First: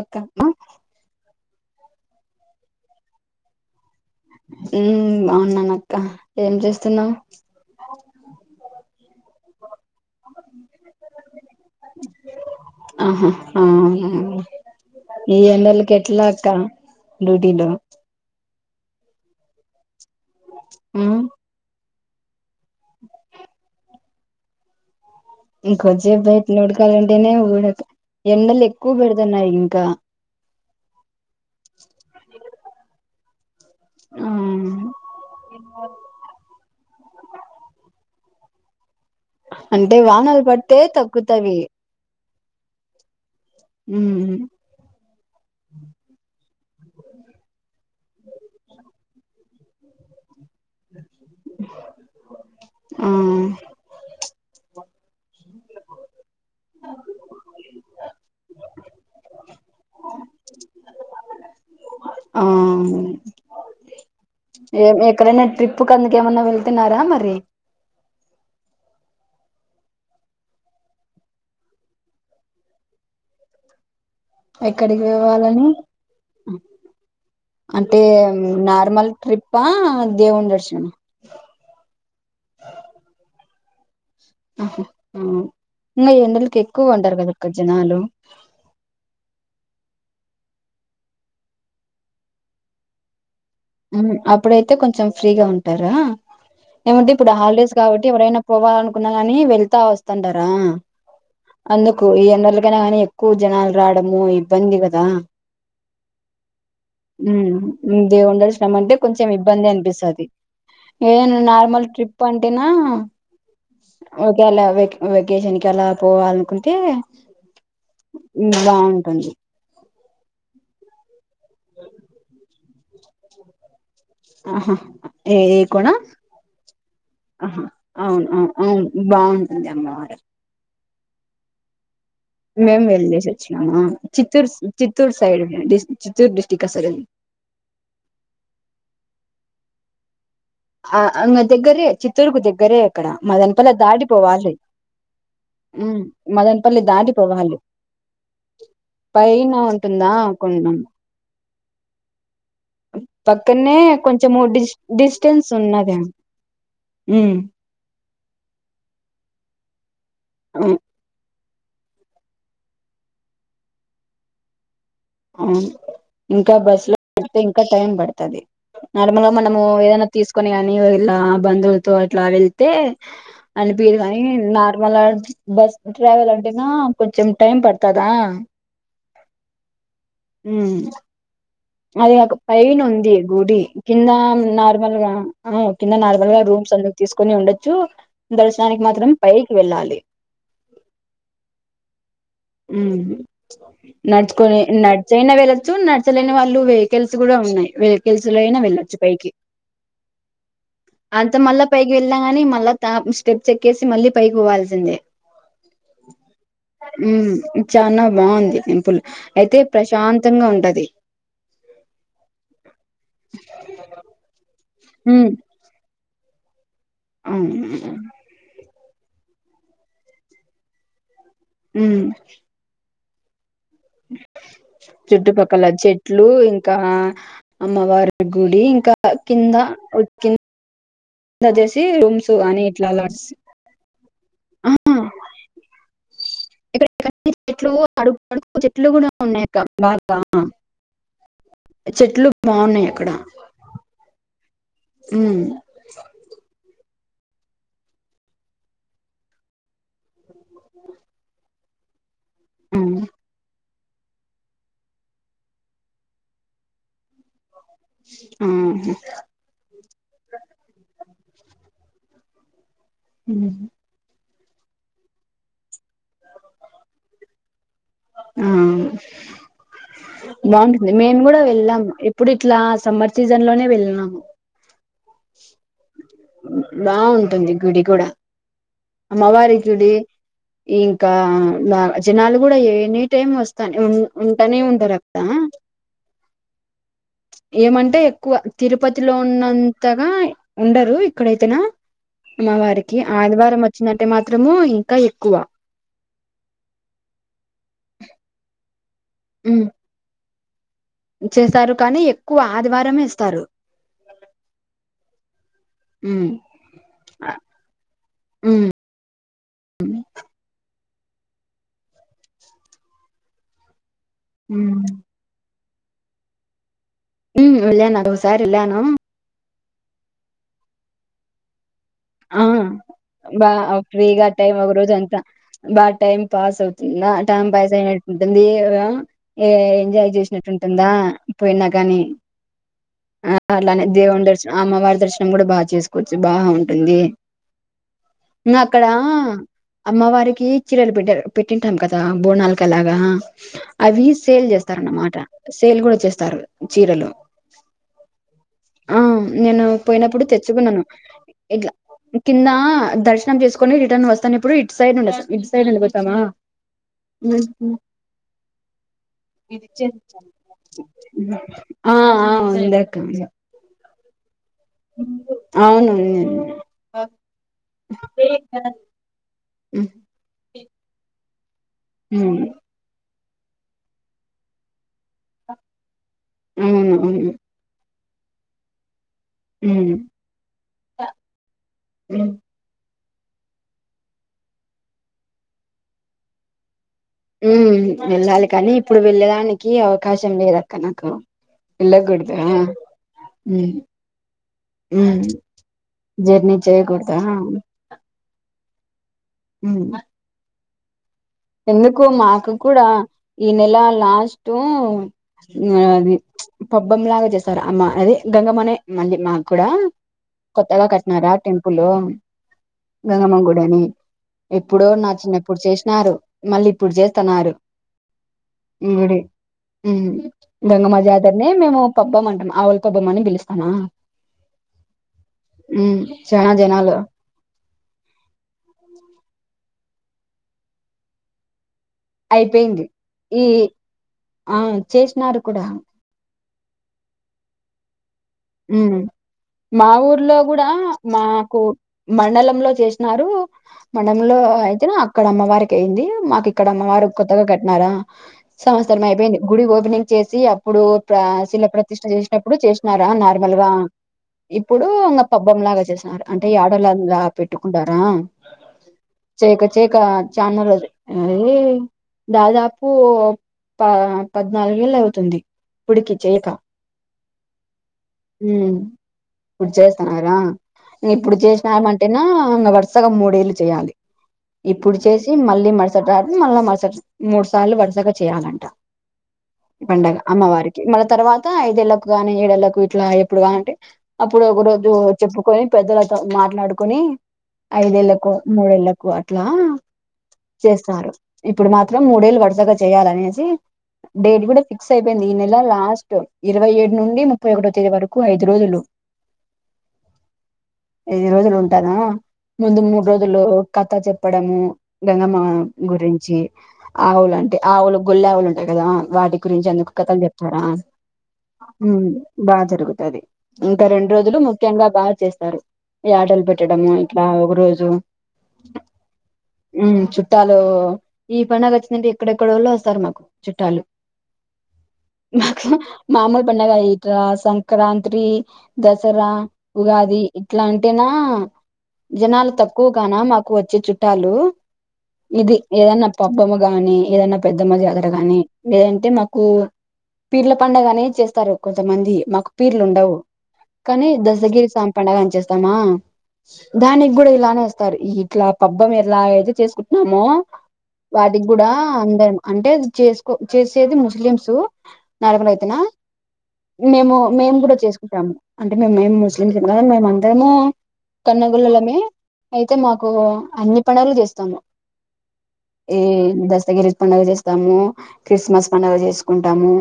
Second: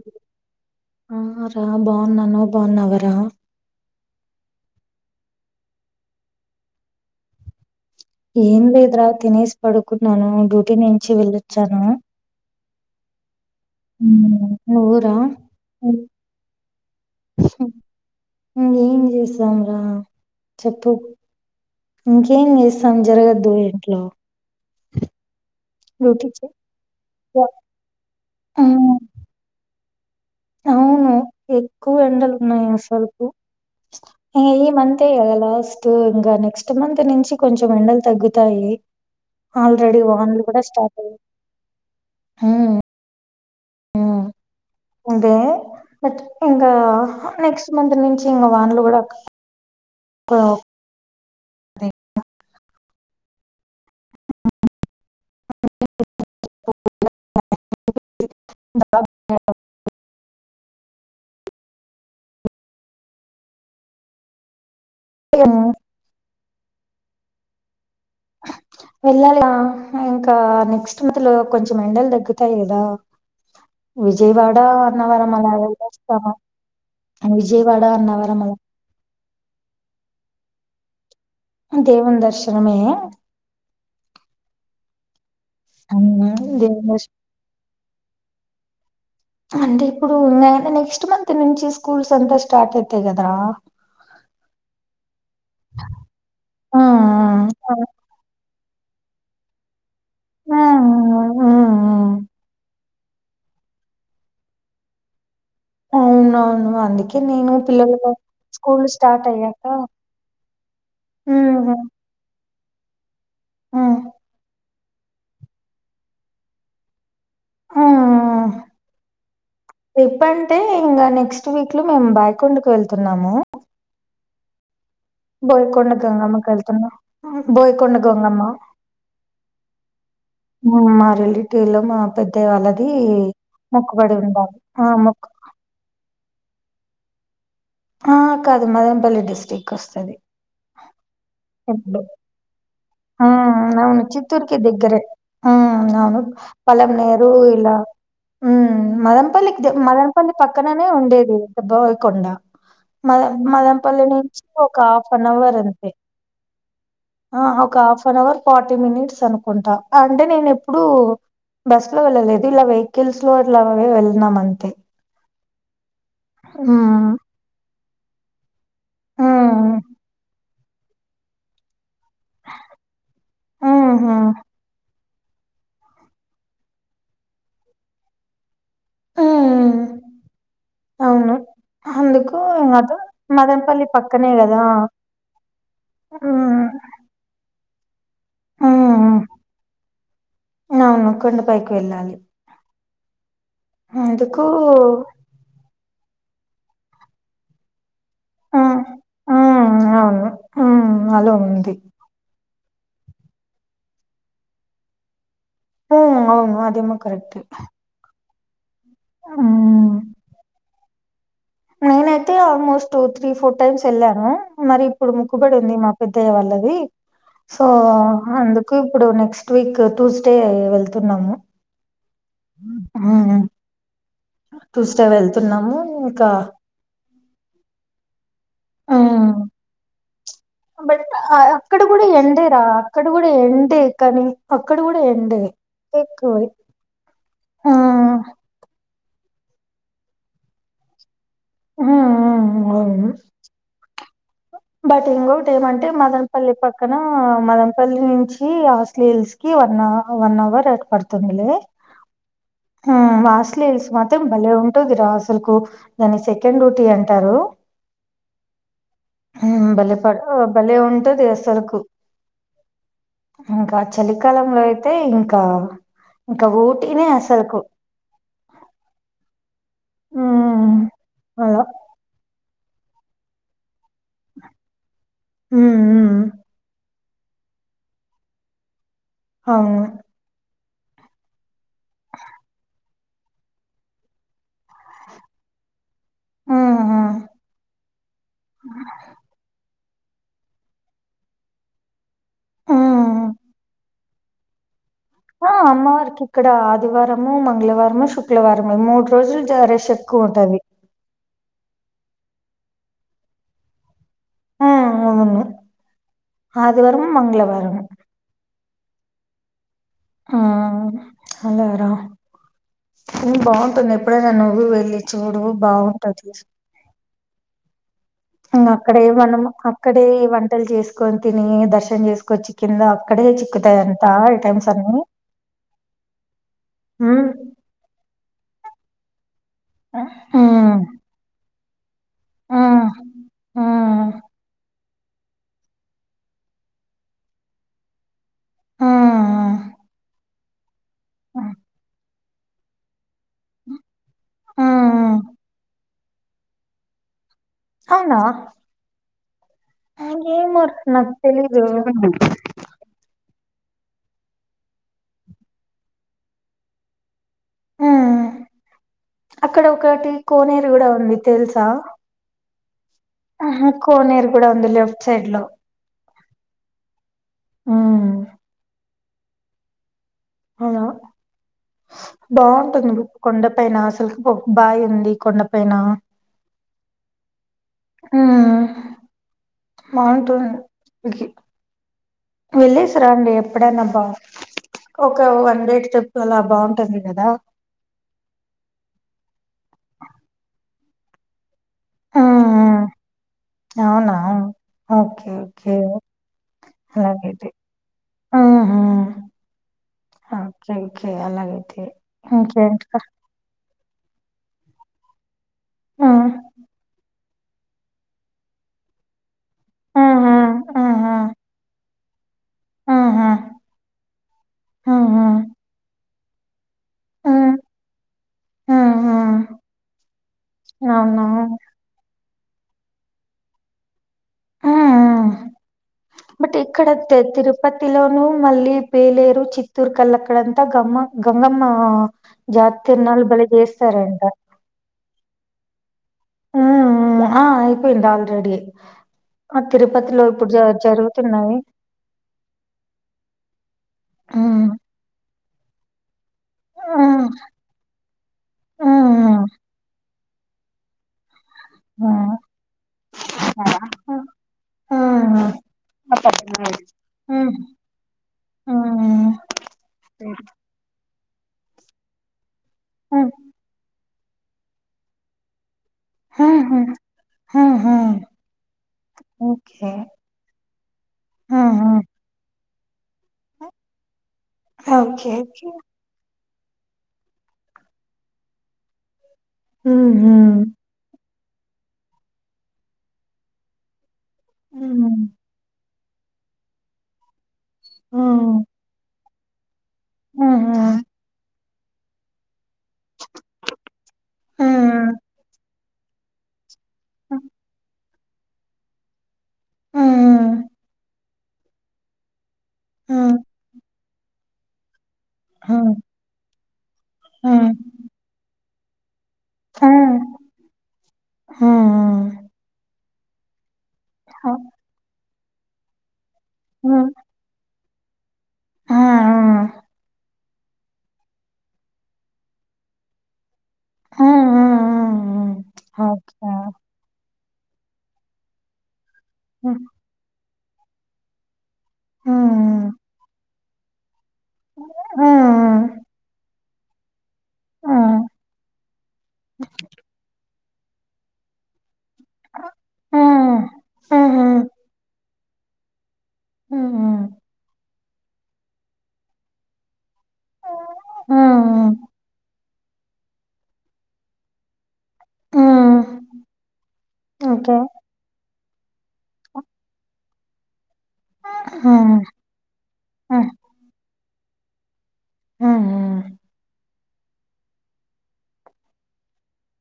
అక్క మ్మ్ ఆ రా బాగున్నాను నువ్ బాగున్నావరా హుమ్ బాగున్నానక్క ఏం చేస్తున్నావు ఏం లేదురా తినేసి పడుకున్నాను డ్యూటీ నుంచి వెళ్ళొచ్చాను ఆహా అ ఉమ్, నువ్వురా ఈ ఎండలకి ఎట్లాక్క డ్యూటీలో హుమ్ ఏం చేస్తాం రా చెప్పు మ్మ్ ఇంకేం చేస్ సం జరగద్దు ఇంట్లో ఇంకొంసేపు డ్యూటీ బయట చే నాడకాలంటేనే నువ్వు ఎండలు ఉమ్, ఎక్కువ పెడుతున్నాయి ఇంకా అవును ఎక్కువ ఎండలు ఉన్నాయి అసలుకు ఆ ఈమంతే కదా లాస్ట్ ఇంగా నెక్స్ట్ [unintelligible] నుంచి కొంచెం ఎండలు తగ్గుతాయి అంటే ఆల్రెడీ వానల్ పడితే తగ్గుతాయి మీవి హ ఉ హు అదే బట్ ఇంకా నెక్స్ట్ మంత్ నుంచి ఇంకా వాన్లు కూడా పో ఆ [inaudible] ఆ ఏ ఎక్కడైనా ట్రిప్ కందుకకేమన్నా వెళ్తే తిన్నారా మరి వెళ్ళాల ఇంకా నెక్స్ట్ మంత్ లో కొంచెం ఎండలు తగ్గుతాయి కదా విజయవాడ ఎక్కడికి అన్నవరం అలా పోవాలని వెళ్ళొస్తామా విజయవాడ అంటే అన్నవరం అలా నార్మల్ ట్రిప్పా దేవ్వుణ్ దర్స్ ఆ దేవ్వున్ని దర్శనమేనా ఉహు ఉ ఇంకా ఎండలకి దేవుని ఎక్కువ దర్శనం ఉంటారు కదా ఇక్క జనాలు అంటే ఇప్పుడు న నెక్స్ట్ మంత్ నుంచి స్కూల్స్ అంతా స్టార్ట్ అయితాయి కదరా అప్పుడైతే కొంచెం ఫ్రీగా ఉంటారా ఆ ఏమంటే ఇప్పుడు ఆ హాలిడేస్ కాబట్టి ఎవడైనా పోవాల అనుకున్నా కాని వెళ్తా వస్తుంటారా ఆ ఆ అందుకు ఈ ఎన్నోళ్లకైనా కాని ఎక్కువ జనాలు రావడము ఇబ్బంది కదా అవునవును అందుకే నేను పిల్లల నువ్వుంటే కొంచెం ఇబ్బంది అనిపిస్తాది ఏ ఉమ్, నార్మల్ ట్రిప్ అంతేనా ఆ అంకెలవేట్ వెకేషన్ కి ఎలా పోవాలనుకుంటే ఆ బాగుంటుంది ట్రిప్ అంటే ఇంకా నెక్స్ట్ వీక్ లో మేము బాయకొండకి వెళ్తున్నాము ఆహా ఏ ఏ బోయకొండ కూడా గంగమ్మకు వెళ్తున్నా ఆహా బోయకొండ అవును గంగమ్మ అవును అవును బాగుంటుంది అమ్మవారు రేల మేము వెళ్ చేసి వచ్చినము చిత్తూర్ ఉండాలి ఆ చిత్తూరు మొక్కు సైడ్ చిత్తూరు డి టీకా సరం ఆహా కాదు మదంపల్లి డిస్ట్రిక్ వస్తది. ఆ అంగ దగ్గరే చిత్తూరుకు దగ్గరే. అక్కడ హ మదనపల్లి నవును దాటిపోవాలి చిత్తూర్కి దిగరే ఉ ఉమ్ అవును మదనపల్లి పలవ నేరు దాటిపోవాలి ఇలా ఉ పైన మదన్పల్లికి ద ఉంటుందా మదనపల్లి కొండం పక్కననే ఉండేది. బోయి కొండ. పక్కనే కొంచెం ఒక హాఫ్ అన్ డిస్టెన్స్ అవర్ అంతే ఉన్నది మ్. ఆ ఒక half an hour forty minutes అనుకుంటా అంటే నేను అవును ఎప్పుడు. బస్సు లో వెళ్ళలేదు ఇలా వెహికల్స్ లో అట్లా వెళ్ళనాం అంతే. ఇంకా బస్ లో మ్మ్ పెడితే ఇంకా టైం పడ. దధి. నార్మల్ గా మనము మ్మ్ ఏదైనా తీసుకొని. నీవు ఇలా బంద. త అట్లా వెళ్తే అని పీరు కాని మ్మ్ నార్మల్. బస్ ట్రావెల్ అంటేనా కొంచెం టైం పడుతదా. ఆ. హ్మ్మ్ అది ఒక అందుకు పైన్ అటు ఉంది గుడి మదనపల్లి కింద పక్కనే కదా నార్మల్గా కింద నార్మల్గా మ్మ్ రూమ్స్ అందు తీసుకొని ఉండ. తూ. దర్శనానికి మాత్రం మ్మ్ పైకి వెళ్ళాలి. అవును కొండపైకి వెళ్ళాలి ఉ. అందుకు నడుచుకొని నడిచయినా వెళ్ళొచ్చు న. తెలియని వాళ్ళు వెహికల్స్ కూడా ఉన్నాయిక. గలుసులో అయినా మ్మ్ వెళ్ళొచ్చు పైకి మ్మ్ అవును మ్మ్ అలా అంత మళ్ళా ఉంది పైకి వెళ్ళా కాని మళ్ళా. స్టెప్ చెక్కేసి మళ్ళీ పైకి పోవాల్సిందే. హ అవును. అదేమో కరెక్టే చనా బాగుంది. హ్. ప్పులు అయితే మ్మ్ ప్రశాంతంగా ఉంటది. నేనైతే ఆల్మోస్ట్ త్రీ ఫోర్ టైమ్స్ వెళ్ళాను. మరి ఇప్పుడు ఉమ్ ముక్కుబడి ఉంది మా. పెద్దయ్య వాళ్ళది. సో అవును అందు. ఇప్పుడు నెక్స్ట్ వీక్ ట్యూస్డే వెళ్తున్నాము. హ్మ్మ్. హ ఆ చుట్టుపక్కల చెట్లు ఇంకా అమ్మవారి గుడి ఇంకా హ్మ్ కింద కింద బట్ అక్కడ వచ్చేసి కూడా రూమ్స్ ఎండే రా అని ఇట్లా అక్కడ లాడ్స్ కూడా ఎండే కానీ ఆ అక్కడ కూడా ఏండ ఎక్కువ ఇక్కడ ఆ ఉ బ హ్మ్. చెట్లు హ్మ్. బాగున్నాయి అవును అక్కడ బట్ ఉమ్ ఇంట్ ఏమంటే మదనపల్లి పక్క అక్కన మదంపల్లి నుంచి హాస్లీహల్స్ కి వన్వ వన్ అవర్ ఏర్పడుతుందిలే ఉమ్ వాస్ ల్స్ మాత్రం భలే ఉంటుంది రా అసలుకు దాని సెకండ్ డ్యూటీ అంటారు ఆ బలే పడు భలే ఉంటది సరకు ఇకా చలి ఎకాలంలో అయితే ఇంకా ఇంకా ఊటీనే అసలుకు ఆ హ్మ్ బాగుంటుంది మేము కూడా అలా వెళ్ళాం ఇప్పుడు ఇట్లా సమ్మర్ సీజన్ లోనే వెళ్ళిన హ బాగుంటుంది గుడి కూడా అవును అమ్మవారకుడి ఇంకా జనాలు కూడా ఏ టైమ్ వస్తా నే ఉంటారు అక్క హ్మ్ హ్మ్ ఏమంటే ఎక్కువ తిరుపతిలో ఉన్న కొత్తాగా ఉండరు ఇక్కడైతేనా అమ్మ వారికి హ్మ్ ఆదివారం మొ నంటే మాత్రము ఆ అమ్మ వర్కి ఇక్కడ ఆదివారం మంగళవారంము శుక్్రవారంము మూడు రోజులు ఉమ్ జర చెక్కువంట అవి చేస్తారు కానీ ఎక్కువ ఆదివారమే ఇస్తారు ఆవున్న ఉమ్ ఆదివారంమ మంగళవారంము ఉమ్ అలారా బాగుంటుంది ఇప్పుడే నువ్వు వెళ్ళలి చూడు బాగుంటది ఉ వెళ్లాను ఆరోజు ఇ అక్కడ ఏమి అనము ఇక్కడే ఈ వంటలు చేసుకొని తిని దర్శ ఆ బా అంతా ఫ్రీగా టైమ్ ఐటమ్స్ ఒక రోజు అన్ని అంతా బాగా టైం పాస్ అవుతుందా ఉమ్ టైమ్ పాస్ అయినట్టు ఉంటుంది అలాగా ఏ ఎంజాయ్ చేసినట్టు ఉమ్ ఉంటుందా పోయి నాకు కాగానీ ఉమ్ ఆ అట్లానే ఉమ్ దేవుండర్చ అమ్మ వాడు దర్శనం కూడా బా చేసుకోవచ్చు బా ఉంది అక్కడ అమ్మవారికి చీరలు పె ఉమ్ పెట్టింటాం కదా బోనాలకులాగా అవి సేల్ ఉమ్ చేస్తారున్నమాట సేల్ కూడా చేస్తారు చీరలు అవునా ఆ నేను పోయినప్పుడు ఏమో తెచ్చుకున్నాను నాకు తెలీదు ఇట్లా కింద దర్శ ర్శనం చేసుకొని రిటర్న్ వస్తానేప్పుడు ఇట్ సైడ్నుండోస్తాం. ఇట్ సైడ్నుండి బోచ్చామా హ్ హు ఉమ్ అక్కడ ఒకటి కోనేరు కూడా ఉంది తెలుసా ఆ ఆ ఇందాక కోనేరు కూడా ఉంది లెఫ్ట్ సైడ్ లో అవునుంది ఆ ఉమ్ [unintelligible] మ్ అలా బాంటుంది కొండపైన అసలు ఒ బాయ్ ఉంది కొండపైన హ్ హు హ్మ్ ఉమ్ బాంటుంది [unintelligible] ఉమ్ వెళ్లేస్ రండి ఎప్పుడైనా బా ఒక వన్ డేట్ ట్రిప్ అలా బాంటుంది హు వెళ్ళాలి కానీ ఇప్పుడు వెళ్లే దనికి అవకాశం లేదు అక్క నాకు వెళ్లకూడదా అవునా ఓకే ఓకే జర్నీ చేకూడదా ఆహా హు క్షంగ్ ఎందుకు మాకు కూడా ఈ నెల లాష్ టూ మ్ అది హ్మ్. పబ్బమ్లాగ జెస్ స్తర్ అమ్మా అది గంగమ్మనే మళ్ళీ మా కూడా హుహు. కొత్తగా హుహు. కట్టినారా టెంపులు హుహు. గంగమ్మ గుడని. ఎప్పుడో నా హుహు. చిన్నప్పుడు చేషినారు మళ్ళీ ఇప్పుడు జేత్తాన్నారు. హ్మ్. ఈ హ్మ్. గుడి హ్మ్. హు గంగమ్మ అవునా జాతరనే మేము పబ్బమంటం మ ఆ ఒల్పొబమ్మని బిలుస్తామా ఊ చానా బట్ ఇక్కడ జనాలు తే తిరుపతిలోను, మళ్ళీ పేలేరు, చిత్ తుర్కల్ అక్కడంత గమ్మం గంగమ్మ ఆ జా అయిపోయింది తీర్నాలు బలే జేస్తారంట కుడా ఉ ఉమ్ హా అయిపోయిందా ఉమ్ మా ఊర్లో ఇప్పుడు జ కూడా జరుగుతున్నాయి మాకు మండలం లో చేసినారు మండలంలో ఉమ్ అయితేన అక్కడ అమ్మవారికి అయింది. మాకు ఇక్కడ అమ్మవారు ఉమ్ కొత్తగా కట్టినారా సంవత్సరం ఉమ్ అయిపోయింది, గుడి ఓపెనింగ్ చేసి అప్పుడు ప్ర శిల ప్రతిష్ట ఉమ్ చేసినప్పుడు చేసినారా అన్నార్ వా ఉమ్ ఇప్పుడు ఇక పబ్బం లాగా చేస్సనారు, అంటే యాటల్లాగా పెట్టుకుంటారా ఉమ్ ఉమ్ చేయక చేయక చానా రోజుల అదే దాదాప్ ఉమ్ పువ్ తా పద్నాలుగు ఏళ్ళు అవుతుంది హు చేయక హ్ హు హూ ఉమ్ ఇప్పుడు జేస్తన్నారా ఇప్పుడు జేసినాం ఉహు అంటేనా వర్ సగా మూడేళ్ళు చేయాలి ఇప్పుడు చేసి ఓకే ఓకే మళ్ళీ మరుసట రా మళ్ళా మరుసటి మూడు సార్లు వరుసగా చేయాలంట పండగ ఉహు అమ్మవారికి మల్ల తర్వా త్ ఐదేళ్లకు కానీ ఏడుయేల్లకు అట్లా ఎప్పుడ గాల అంటే అప్పుడు ఒక రోజు ఉమ్ చెప్పుకొని పెద్దల మాట్లాడుకుని ఐదుయేల్లకొ మూడుయేల్లకు అ ట్లా ఆహ ఇప్పుడు మాత్రం మూడేళ్ళు వరుసగా చేయాలనేసి డేట్ కూడా ఫిక్స్ హ్మ్ అయిపోయింది, ఈ నెల లాస్ట్ ఇరవై ఏడు నుండి హ్మ్ ముప్పై ఒకటి వరకు ఐదు రోజులు ఆ ఐదు రోజులు ఉంటారా ముందు మూడు హ్మ్ రోజులు కథ చెప్పడము గంగమ్మ హ్మ్ గురించి ఆవులు అంటే హ్మ్ ఆవులు గొల్లావులు కదా వాటికి గురించి అందుకు కథలు చెప్తారా హ్మ్ బా జరుగుతాది ఇంకా రెండు రోజులు ముఖ్యంగా బాగా చేస్ తరు యాటల్ పెట్టడము హ్మ్ ఇట్లా ఒక రోజు ఉమ్ చుట్టాలు ఈ పండుగ వచ్చిందంటే ఎక్కడెక్కడోళ్ళు వస్తారు మాకు చుట్టాలు హ్మ్ మాకు మామూలు పండగ సంక్రాంతి ద దసరా ఉగాది ఇట్లా అంటేనా జనాలు తక్కువగానా మా వచ్చి చుట్టాల ఇది ఏదన్నా పబ్బ గానీ ఏదన్నా పెద్ద మదియాగర గాని లేదంటే మాకు పిల్ల పండుగనే చేస్తారు కొంతమంది మాకు పీర్లు ఉండవు కానీ హ్మ్ దసగిరి సాం పడుగని చేేస్తామా దాని కూడాడ ఇలా అనేస్తారు ఇట్లా పబ్బం ఎలా అయితే చేసుకుంట న్నాము వాటికి కూడా అందరం అంటే చేసుకో చేసేది ముస్లిమ్స్ నడకల అయితేనా మేము మేము ఓకే కూడా చేసుకుంటాము అంటే మ ముస్లిం కన్న అదేమ కన్నగుల్ళలమే హ్మ్ అయితే మాకు హ్మ్ అన్ని పనుగలు చేస్త త్తమ హ్మ్ హ్మ్ హ్మ్ హ్మ్ హ్మ్ హ్మ్ హ్మ్ ఓకే హ్మ్ హ్మ్ హ్మ్ ఏ హ్మ్ దస్త పండుగ చేస్తాము క్రిస్మస్ పండుగ చేసుకుంటాము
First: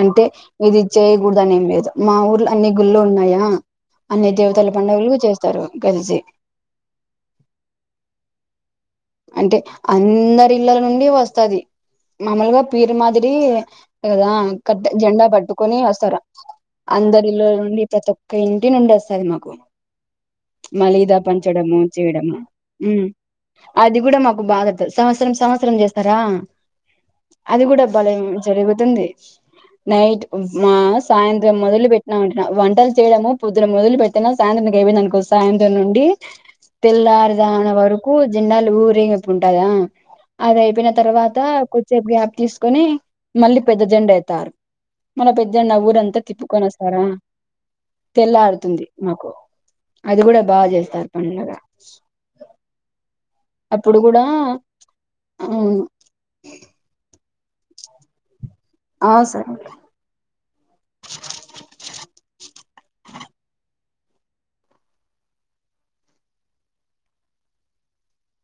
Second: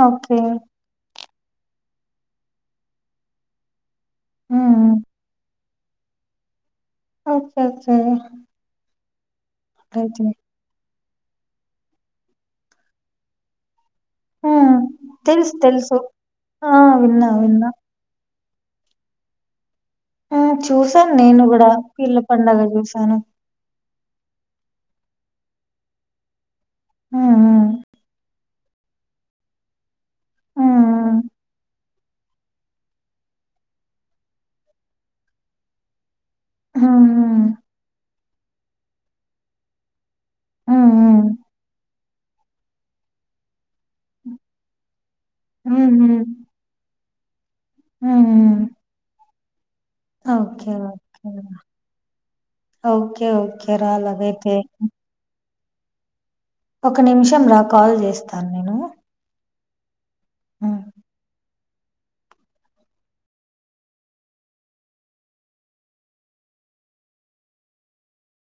అంటే ఓకే మీది ఇచ్చే కూూడదానే ఏం లేదు మా ఊర్లో అన్ని గుళ్లు ఉన్నాయా అన్ని దేవతల హ్మ్ పండుగలు చేస్తారు గర్జే అచ్చ అచ్చా అంటే అందరి ఇల్ల నుండి వస్తది మామలుగా పీరు మాదిరి కదా క హ్మ్ జెండా తెలుసు పట్టుకని తెలుసు వస్తారు ఆ విన్నా అందరిలో విన్నా నుండి ప్రతి ఇండియ ను ఉండ వస్తాది మాకు ఆ చూసాను మలీదా నేను కూడా పంచడము పిల్ల చేయడము పడుగ ఉమ్ చూశాను అది కూడా మాకు బాగా సంవత్సరం సంవత్సరం చేస్తారా అది హ్మ్ కూడా బాలే జరుగుతుంది నైట్ మా హ్మ్ సాయంత్రం మొదలు పెట్టినాంట వంటలు చేయడము పొద్దులు మొదలు పెట్టిన సాయంత్రం అపోయిందనుకో సాయంత్రం నుండి హ్మ్ తెల్లారుజన వరకు జెండాలు ఊరేగింపు పోంటాదా అది అయిపోయిన హ్మ్ హ్మ్ తర్వాత సేపు గ్యాప్ తీసుకొని మళ్ళీ పెద్ద జండా అయ్యితారు మన హ్మ్ పెద్దజండు హ్మ్ ఊరంతా హ్మ్ తిప్పుకొని వస్తారా హ్మ్ హ్మ్. తెల్లరూతుంది మాకు అది కూడా బాగా ఓకే చేస్తారు ఓకే పడుగ కే ఓకే రాలే అవును ఒక నిమిషం రా కాల్ చేస్తాను నేను ఆ సరే మ్మ్